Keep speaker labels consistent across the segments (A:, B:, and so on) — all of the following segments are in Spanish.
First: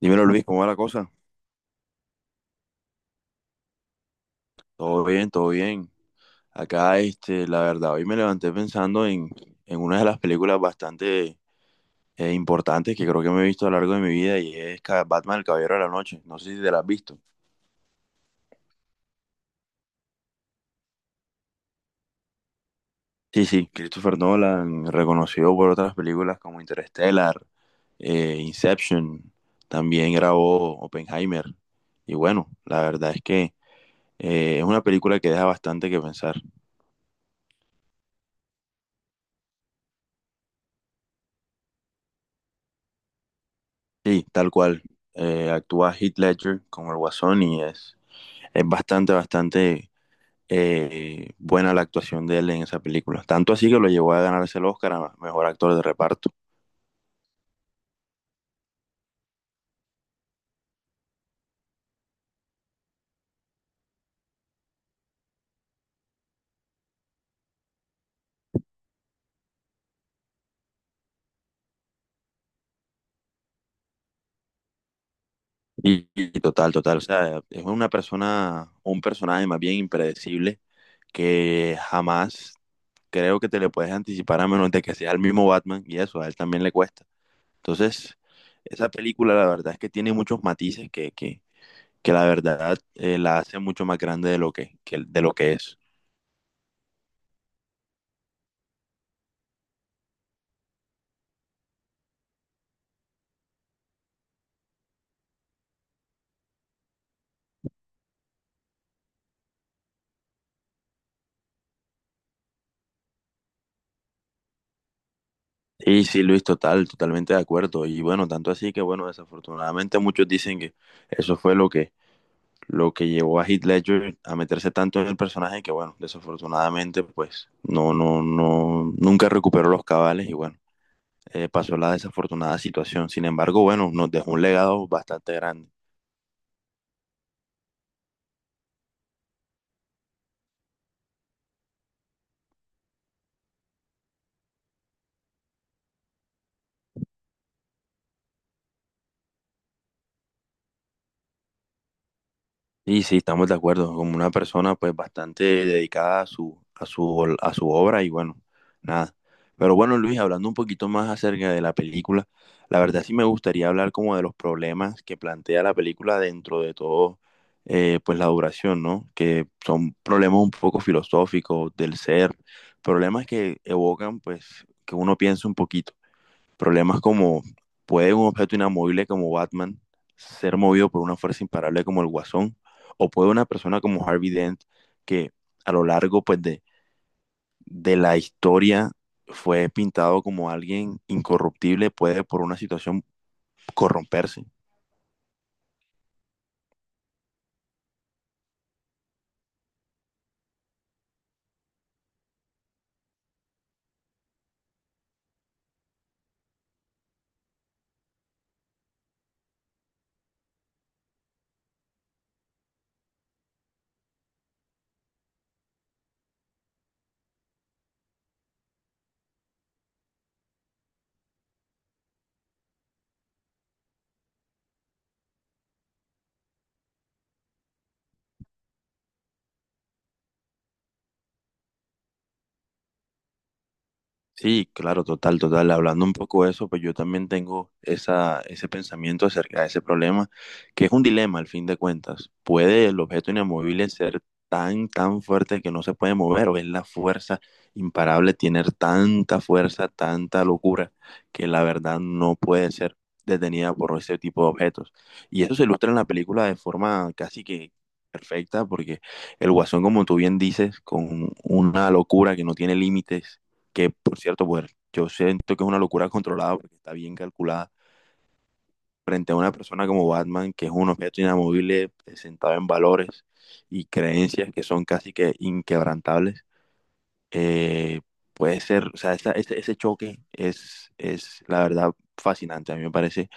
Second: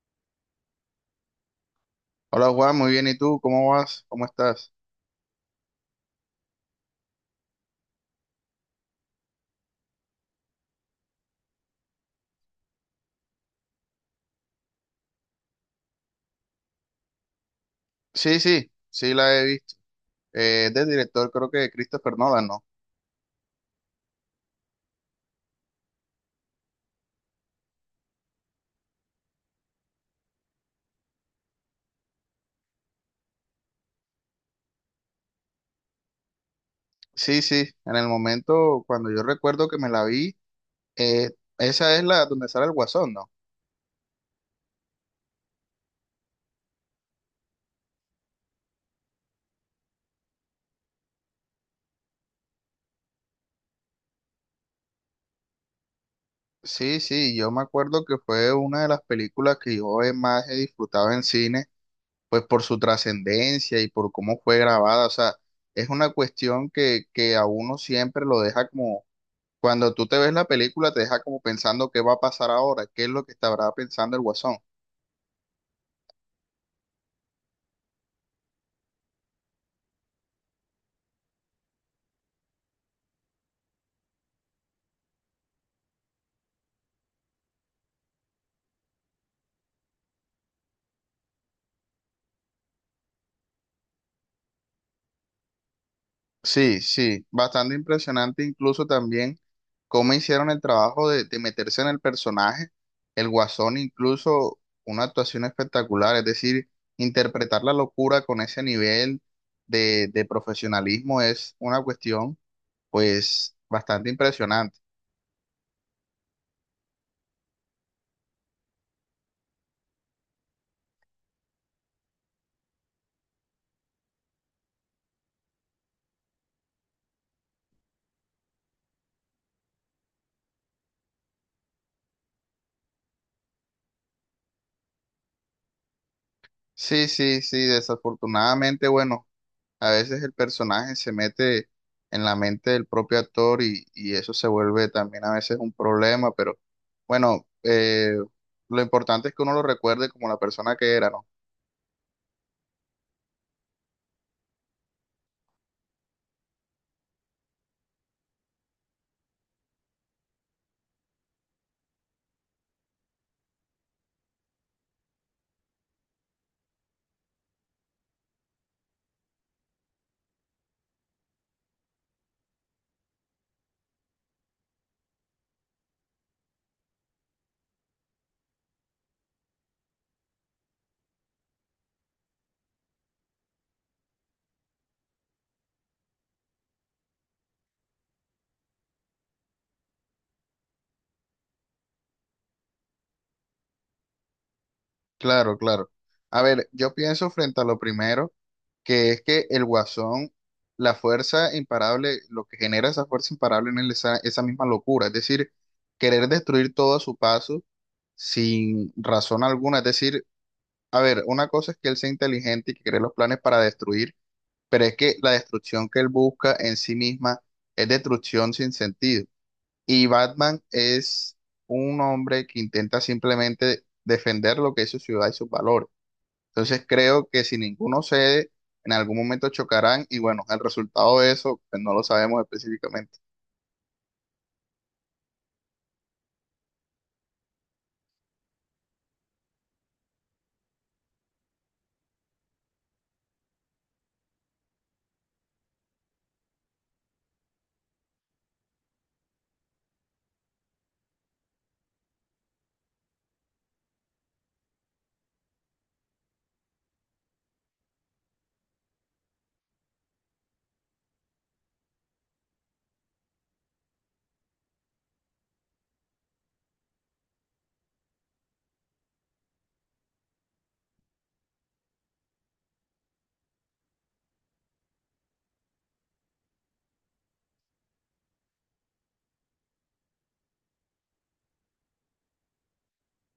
A: Dímelo Luis, ¿cómo va la cosa?
B: Hola Juan, muy bien. ¿Y tú? ¿Cómo vas? ¿Cómo estás?
A: Todo bien, todo bien. Acá, la verdad, hoy me levanté pensando en una de las películas bastante importantes que creo que me he visto a lo largo de mi vida y es Batman, el Caballero de la Noche. No sé si te la has visto.
B: Sí, sí, sí la he visto. Es del director, creo que de Christopher Nolan, ¿no?
A: Sí, sí, Christopher Nolan, reconocido por otras películas como Interstellar, Inception, también grabó Oppenheimer. Y bueno, la verdad es que es una película que deja bastante que pensar.
B: Sí, sí. En el momento, cuando yo recuerdo que me la vi, eh, esa es la donde sale el Guasón, ¿no?
A: Sí, tal cual. Actúa Heath Ledger como el Guasón y es bastante buena la actuación de él en esa película. Tanto así que lo llevó a ganarse el Oscar a mejor actor de reparto.
B: Sí, sí. Yo me acuerdo que fue una de las películas que yo he más he disfrutado en cine, pues por su trascendencia y por cómo fue grabada. O sea, es una cuestión que a uno siempre lo deja como cuando tú te ves la película, te deja como pensando qué va a pasar ahora, qué es lo que estará pensando el Guasón.
A: Y total, total. O sea, es una persona, un personaje más bien impredecible que jamás creo que te le puedes anticipar a menos de que sea el mismo Batman y eso, a él también le cuesta. Entonces, esa película la verdad es que tiene muchos matices que la verdad la hace mucho más grande de lo de lo que es.
B: Sí, sí, bastante impresionante, incluso también cómo hicieron el trabajo de meterse en el personaje. El Guasón incluso una actuación espectacular, es decir, interpretar la locura con ese nivel de profesionalismo es una cuestión pues bastante impresionante.
A: Sí, sí, Luis, total, totalmente de acuerdo. Y bueno, tanto así que bueno, desafortunadamente muchos dicen que eso fue lo que llevó a Heath Ledger a meterse tanto en el personaje que bueno, desafortunadamente pues no, no, no, nunca recuperó los cabales y bueno, pasó la desafortunada situación. Sin embargo, bueno, nos dejó un legado bastante grande.
B: Sí, sí, sí, desafortunadamente, bueno. A veces el personaje se mete en la mente del propio actor y eso se vuelve también a veces un problema, pero bueno, lo importante es que uno lo recuerde como la persona que era, ¿no?
A: Sí, sí, estamos de acuerdo, como una persona pues bastante dedicada a a su obra y bueno, nada. Pero bueno, Luis, hablando un poquito más acerca de la película, la verdad sí me gustaría hablar como de los problemas que plantea la película dentro de todo, pues la duración, ¿no? Que son problemas un poco filosóficos del ser, problemas que evocan pues que uno piense un poquito. Problemas como, ¿puede un objeto inamovible como Batman ser movido por una fuerza imparable como el Guasón? ¿O puede una persona como Harvey Dent, que a lo largo de la historia fue pintado como alguien incorruptible, puede por una situación corromperse?
B: Claro, claro. A ver, yo pienso frente a lo primero, que es que el Guasón, la fuerza imparable, lo que genera esa fuerza imparable en él es esa misma locura, es decir, querer destruir todo a su paso sin razón alguna, es decir, a ver, una cosa es que él sea inteligente y que cree los planes para destruir, pero es que la destrucción que él busca en sí misma es destrucción sin sentido. Y Batman es un hombre que intenta simplemente defender lo que es su ciudad y sus valores. Entonces creo que si ninguno cede, en algún momento chocarán y bueno, el resultado de eso pues, no lo sabemos específicamente.
A: Sí, claro, total, total. Hablando un poco de eso, pues yo también tengo esa, ese pensamiento acerca de ese problema, que es un dilema al fin de cuentas. ¿Puede el objeto inamovible ser tan fuerte que no se puede mover o es la fuerza imparable tener tanta fuerza, tanta locura, que la verdad no puede ser detenida por ese tipo de objetos? Y eso se ilustra en la película de forma casi que perfecta, porque el Guasón, como tú bien dices, con una locura que no tiene límites que por cierto, pues yo siento que es una locura controlada porque está bien calculada frente a una persona como Batman, que es un objeto inamovible sentado en valores y creencias que son casi que inquebrantables. eh, Puede ser, o sea, ese choque es la verdad fascinante, a mí me parece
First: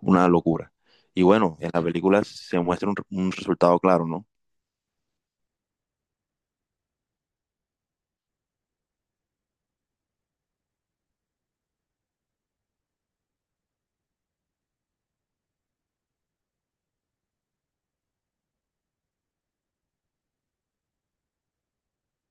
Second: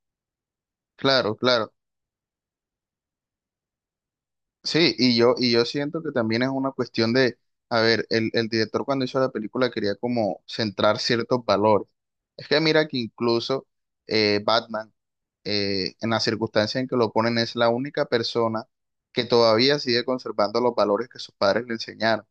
A: una locura. Y
B: Claro,
A: bueno, en
B: claro.
A: la película se muestra un resultado claro, ¿no?
B: Sí, y yo siento que también es una cuestión de, a ver, el director cuando hizo la película quería como centrar ciertos valores. Es que mira que incluso Batman, en la circunstancia en que lo ponen, es la única persona que todavía sigue conservando los valores que sus padres le enseñaron.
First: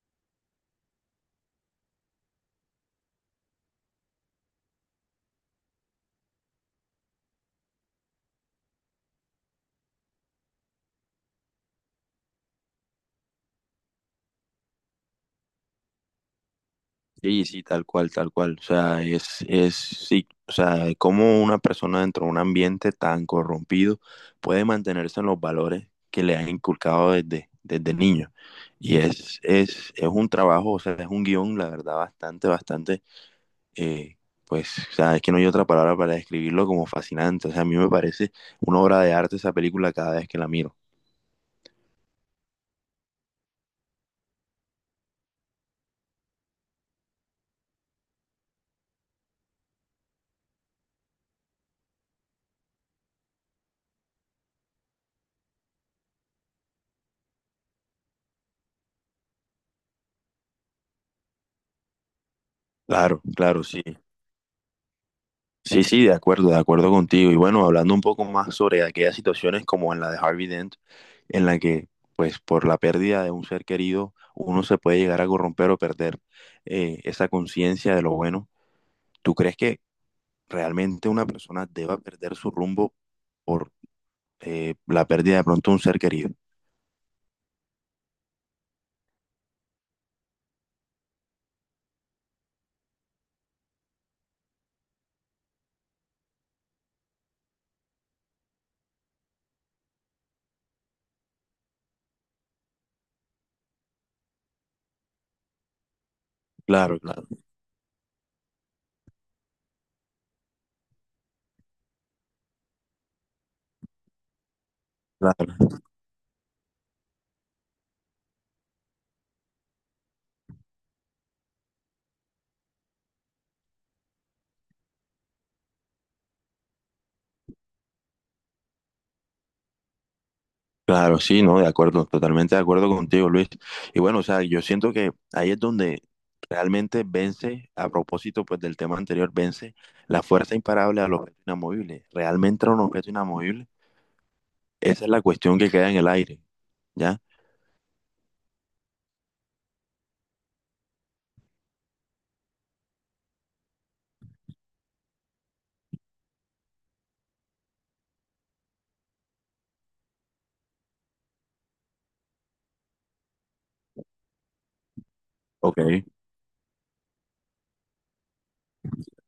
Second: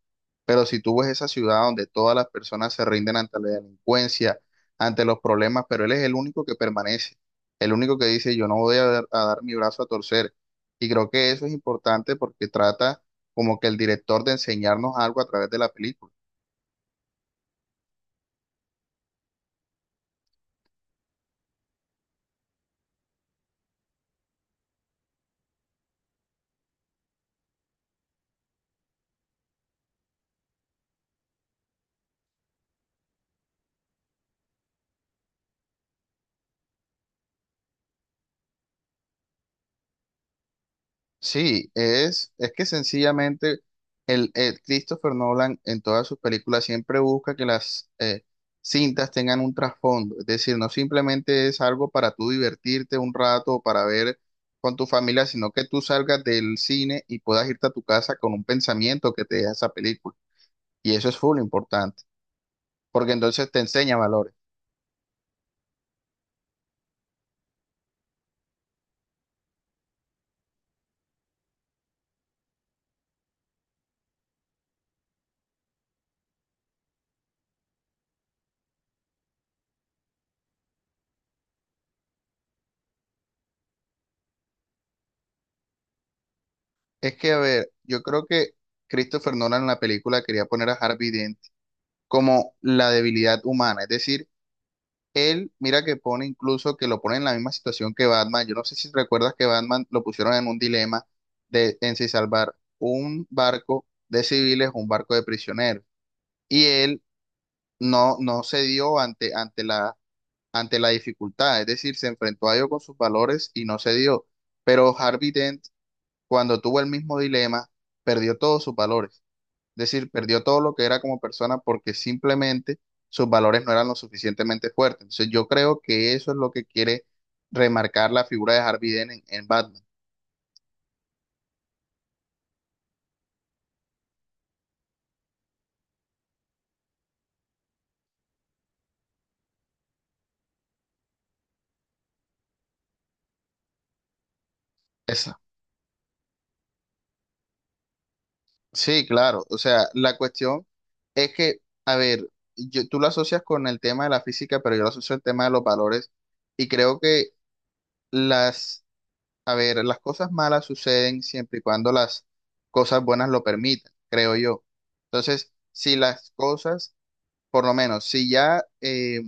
B: Pero si tú ves esa ciudad donde todas las personas se rinden ante la delincuencia, ante los problemas, pero él es el único que permanece, el único que dice, yo no voy a dar mi brazo a torcer y creo que eso es importante porque trata como que el director de enseñarnos algo a través de la película.
A: Sí, sí, tal cual, tal cual. O sea, sí, o sea, cómo una persona dentro de un ambiente tan corrompido puede mantenerse en los valores que le han inculcado desde niño. Y es un trabajo, o sea, es un guión, la verdad, eh, pues, o sea, es que no hay otra palabra para describirlo como fascinante. O sea, a mí me parece una obra de arte esa película cada vez que la miro.
B: Sí, es que sencillamente el Christopher Nolan en todas sus películas siempre busca que las cintas tengan un trasfondo. Es decir, no simplemente es algo para tú divertirte un rato o para ver con tu familia, sino que tú salgas del cine y puedas irte a tu casa con un pensamiento que te deja esa película. Y eso es full importante, porque
A: Claro,
B: entonces te
A: claro, sí.
B: enseña valores.
A: Sí, sí, de acuerdo contigo. Y bueno, hablando un poco más sobre aquellas situaciones como en la de Harvey Dent, en la que, pues, por la pérdida de un ser querido, uno se puede llegar a corromper o perder esa conciencia de lo bueno. ¿Tú crees que realmente una persona deba perder su rumbo por la pérdida de pronto de un ser querido?
B: Es que, a ver, yo creo que Christopher Nolan en la película quería poner a Harvey Dent como la debilidad humana. Es decir, él, mira que pone incluso que lo pone en la misma situación que Batman. Yo no sé si recuerdas que Batman lo pusieron en un dilema de en si salvar un barco de civiles o un barco de prisioneros. Y
A: Claro,
B: él
A: claro.
B: no cedió ante ante la dificultad. Es decir, se enfrentó a ello con sus valores y no cedió. Pero Harvey Dent,
A: Claro.
B: cuando tuvo el mismo dilema, perdió todos sus valores. Decir, perdió todo lo que era como persona porque simplemente sus valores no eran lo suficientemente fuertes. Entonces yo creo que eso es lo que quiere remarcar la figura de Harvey Dent en Batman.
A: Claro, sí, no, de acuerdo, totalmente de acuerdo contigo, Luis. Y bueno, o sea, yo siento que ahí es donde realmente vence, a propósito pues del tema anterior, vence la fuerza imparable al objeto inamovible. Realmente era un objeto inamovible, esa es la
B: Esa.
A: cuestión que queda en el aire, ¿ya?
B: Sí, claro. O sea, la cuestión es que, a ver, tú lo asocias con el tema de la física, pero yo lo asocio al tema de los valores y creo que las, a ver, las cosas malas suceden siempre y cuando las cosas buenas lo permitan, creo yo. Entonces,
A: Ok.
B: si las cosas por lo menos, si ya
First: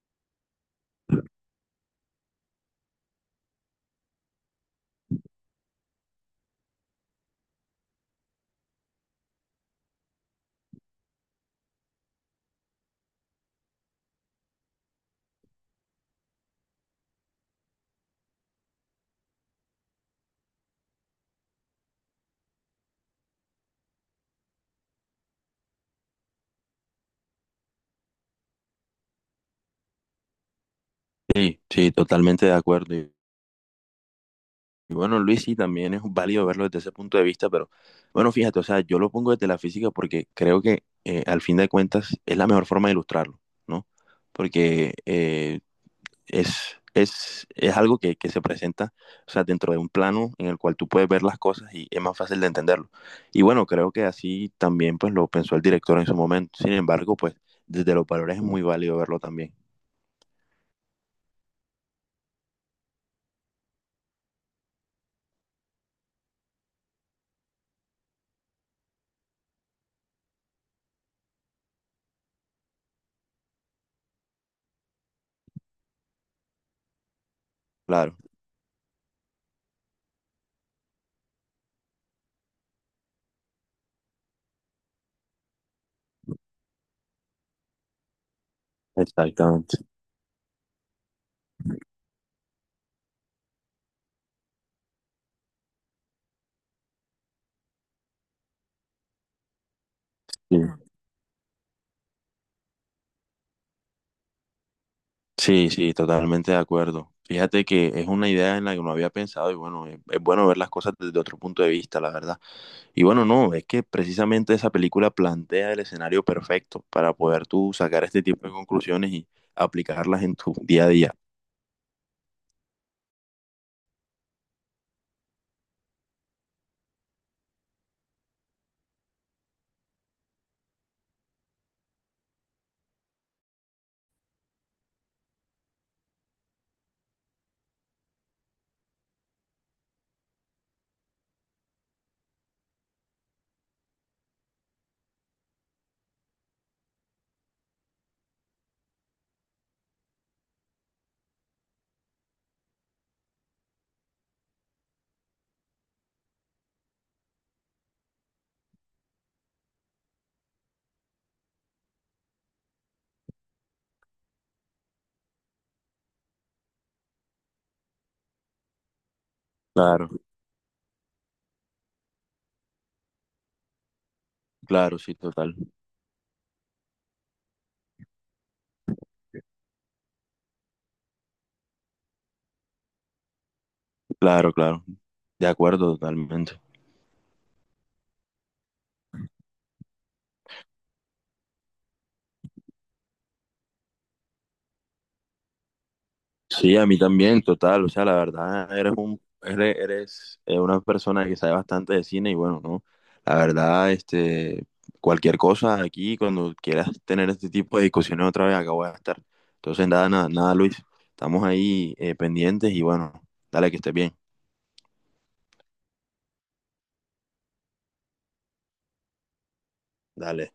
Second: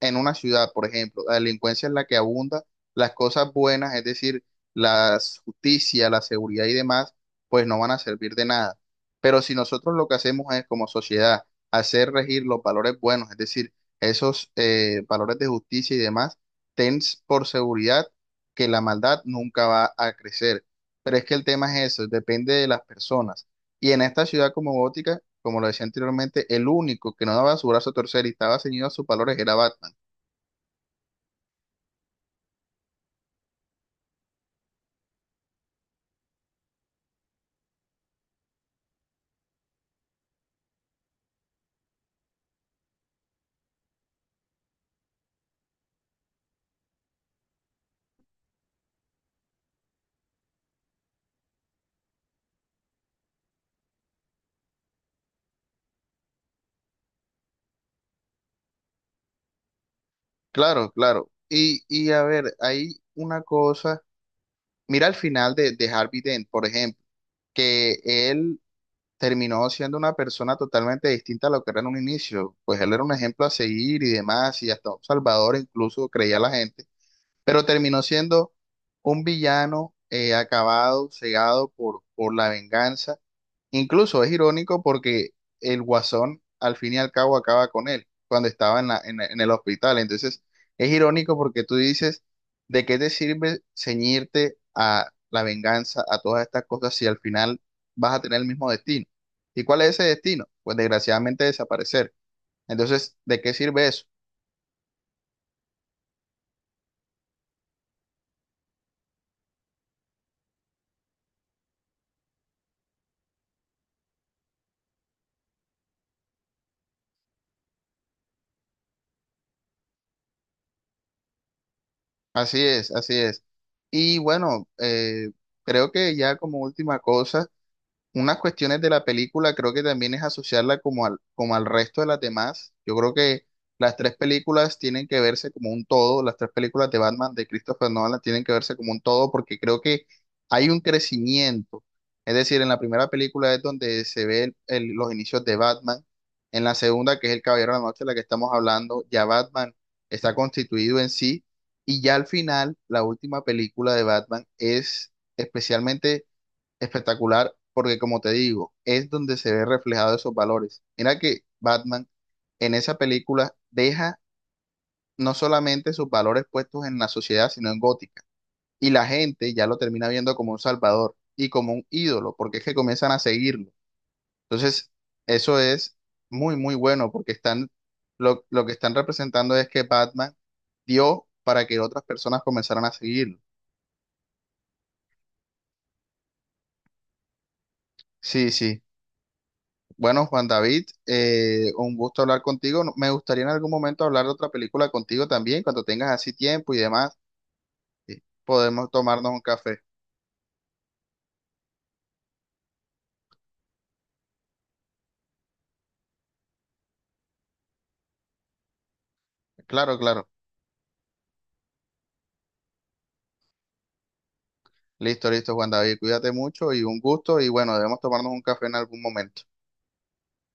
B: en una ciudad, por ejemplo, la delincuencia es la que abunda, las cosas buenas, es decir, la justicia, la seguridad y demás, pues no van a servir de nada. Pero si nosotros lo que hacemos es, como sociedad, hacer regir los valores buenos, es decir, esos valores de justicia y demás, ten por seguridad que la maldad nunca va a crecer. Pero es que el tema es eso, depende de las personas. Y en esta ciudad como Gótica, como lo decía anteriormente, el único que no daba su brazo a torcer y estaba ceñido a sus valores era Batman.
A: Sí, sí, totalmente de acuerdo. Y bueno, Luis, sí, también es válido verlo desde ese punto de vista, pero bueno, fíjate, o sea, yo lo pongo desde la física porque creo que al fin de cuentas es la mejor forma de ilustrarlo, ¿no? Porque, es algo que se presenta, o sea, dentro de un plano en el cual tú puedes ver las cosas y es más fácil de entenderlo. Y bueno, creo que así también pues lo pensó el director en su momento. Sin embargo, pues desde los valores es muy válido verlo también.
B: Claro, claro. Y a ver, hay una cosa. Mira al final de Harvey Dent, por ejemplo, que él terminó siendo una persona totalmente distinta a lo que era en un inicio. Pues él era un ejemplo a seguir y demás, y hasta un salvador incluso creía la gente, pero terminó
A: Claro,
B: siendo un villano acabado, cegado por la venganza. Incluso es irónico porque el Guasón al fin y al cabo acaba con él cuando estaba en el
A: exactamente.
B: hospital. Entonces es irónico porque tú dices, ¿de qué te sirve ceñirte a la venganza, a todas estas cosas si al final vas a tener el mismo destino? ¿Y cuál es ese destino?
A: Sí,
B: Pues desgraciadamente desaparecer. Entonces, ¿de qué sirve eso?
A: sí, sí, totalmente de acuerdo. Fíjate que es una idea en la que no había pensado y bueno, es bueno ver las cosas desde otro punto de vista, la verdad. Y bueno, no, es que precisamente esa película plantea el escenario perfecto para poder tú sacar este tipo de conclusiones y aplicarlas en tu día a día.
B: Así es, así es. Y bueno, creo que ya como última cosa, unas cuestiones de la película creo que también es asociarla como al resto de las demás. Yo creo que las tres películas tienen que verse como un todo, las tres películas de Batman de Christopher Nolan tienen que verse como un todo porque creo que hay un crecimiento. Es decir, en la primera película es donde se ve los inicios de Batman, en la segunda, que es El Caballero de la Noche, de la que estamos hablando, ya Batman está constituido en sí y ya al final, la última película de Batman es especialmente espectacular porque, como te digo, es donde se ve reflejado esos valores. Mira que Batman en esa película deja no solamente sus valores puestos en la sociedad, sino en Gótica. Y la gente ya lo termina
A: Claro,
B: viendo como un salvador y como un ídolo, porque es que comienzan a seguirlo. Entonces,
A: claro, sí, total.
B: eso es muy, muy bueno porque están, lo que están representando es que Batman dio para que otras personas comenzaran a seguirlo.
A: Claro, claro. De acuerdo, totalmente.
B: Sí, sí. Bueno, Juan David, un gusto hablar contigo. Me gustaría en algún momento hablar de otra película contigo también, cuando tengas así tiempo
A: Sí,
B: y
A: a mí
B: demás,
A: también, total. O sea, la verdad,
B: podemos
A: eres
B: tomarnos un café.
A: eres una persona que sabe bastante de cine y bueno, ¿no? La verdad, cualquier cosa aquí, cuando quieras tener este tipo de discusiones otra vez, acá voy a estar. Entonces,
B: Claro,
A: nada,
B: claro.
A: nada, nada, Luis. Estamos ahí pendientes y bueno, dale que estés bien.
B: Listo, listo, Juan David, cuídate mucho y un gusto y bueno, debemos tomarnos un café en algún momento.
A: Dale.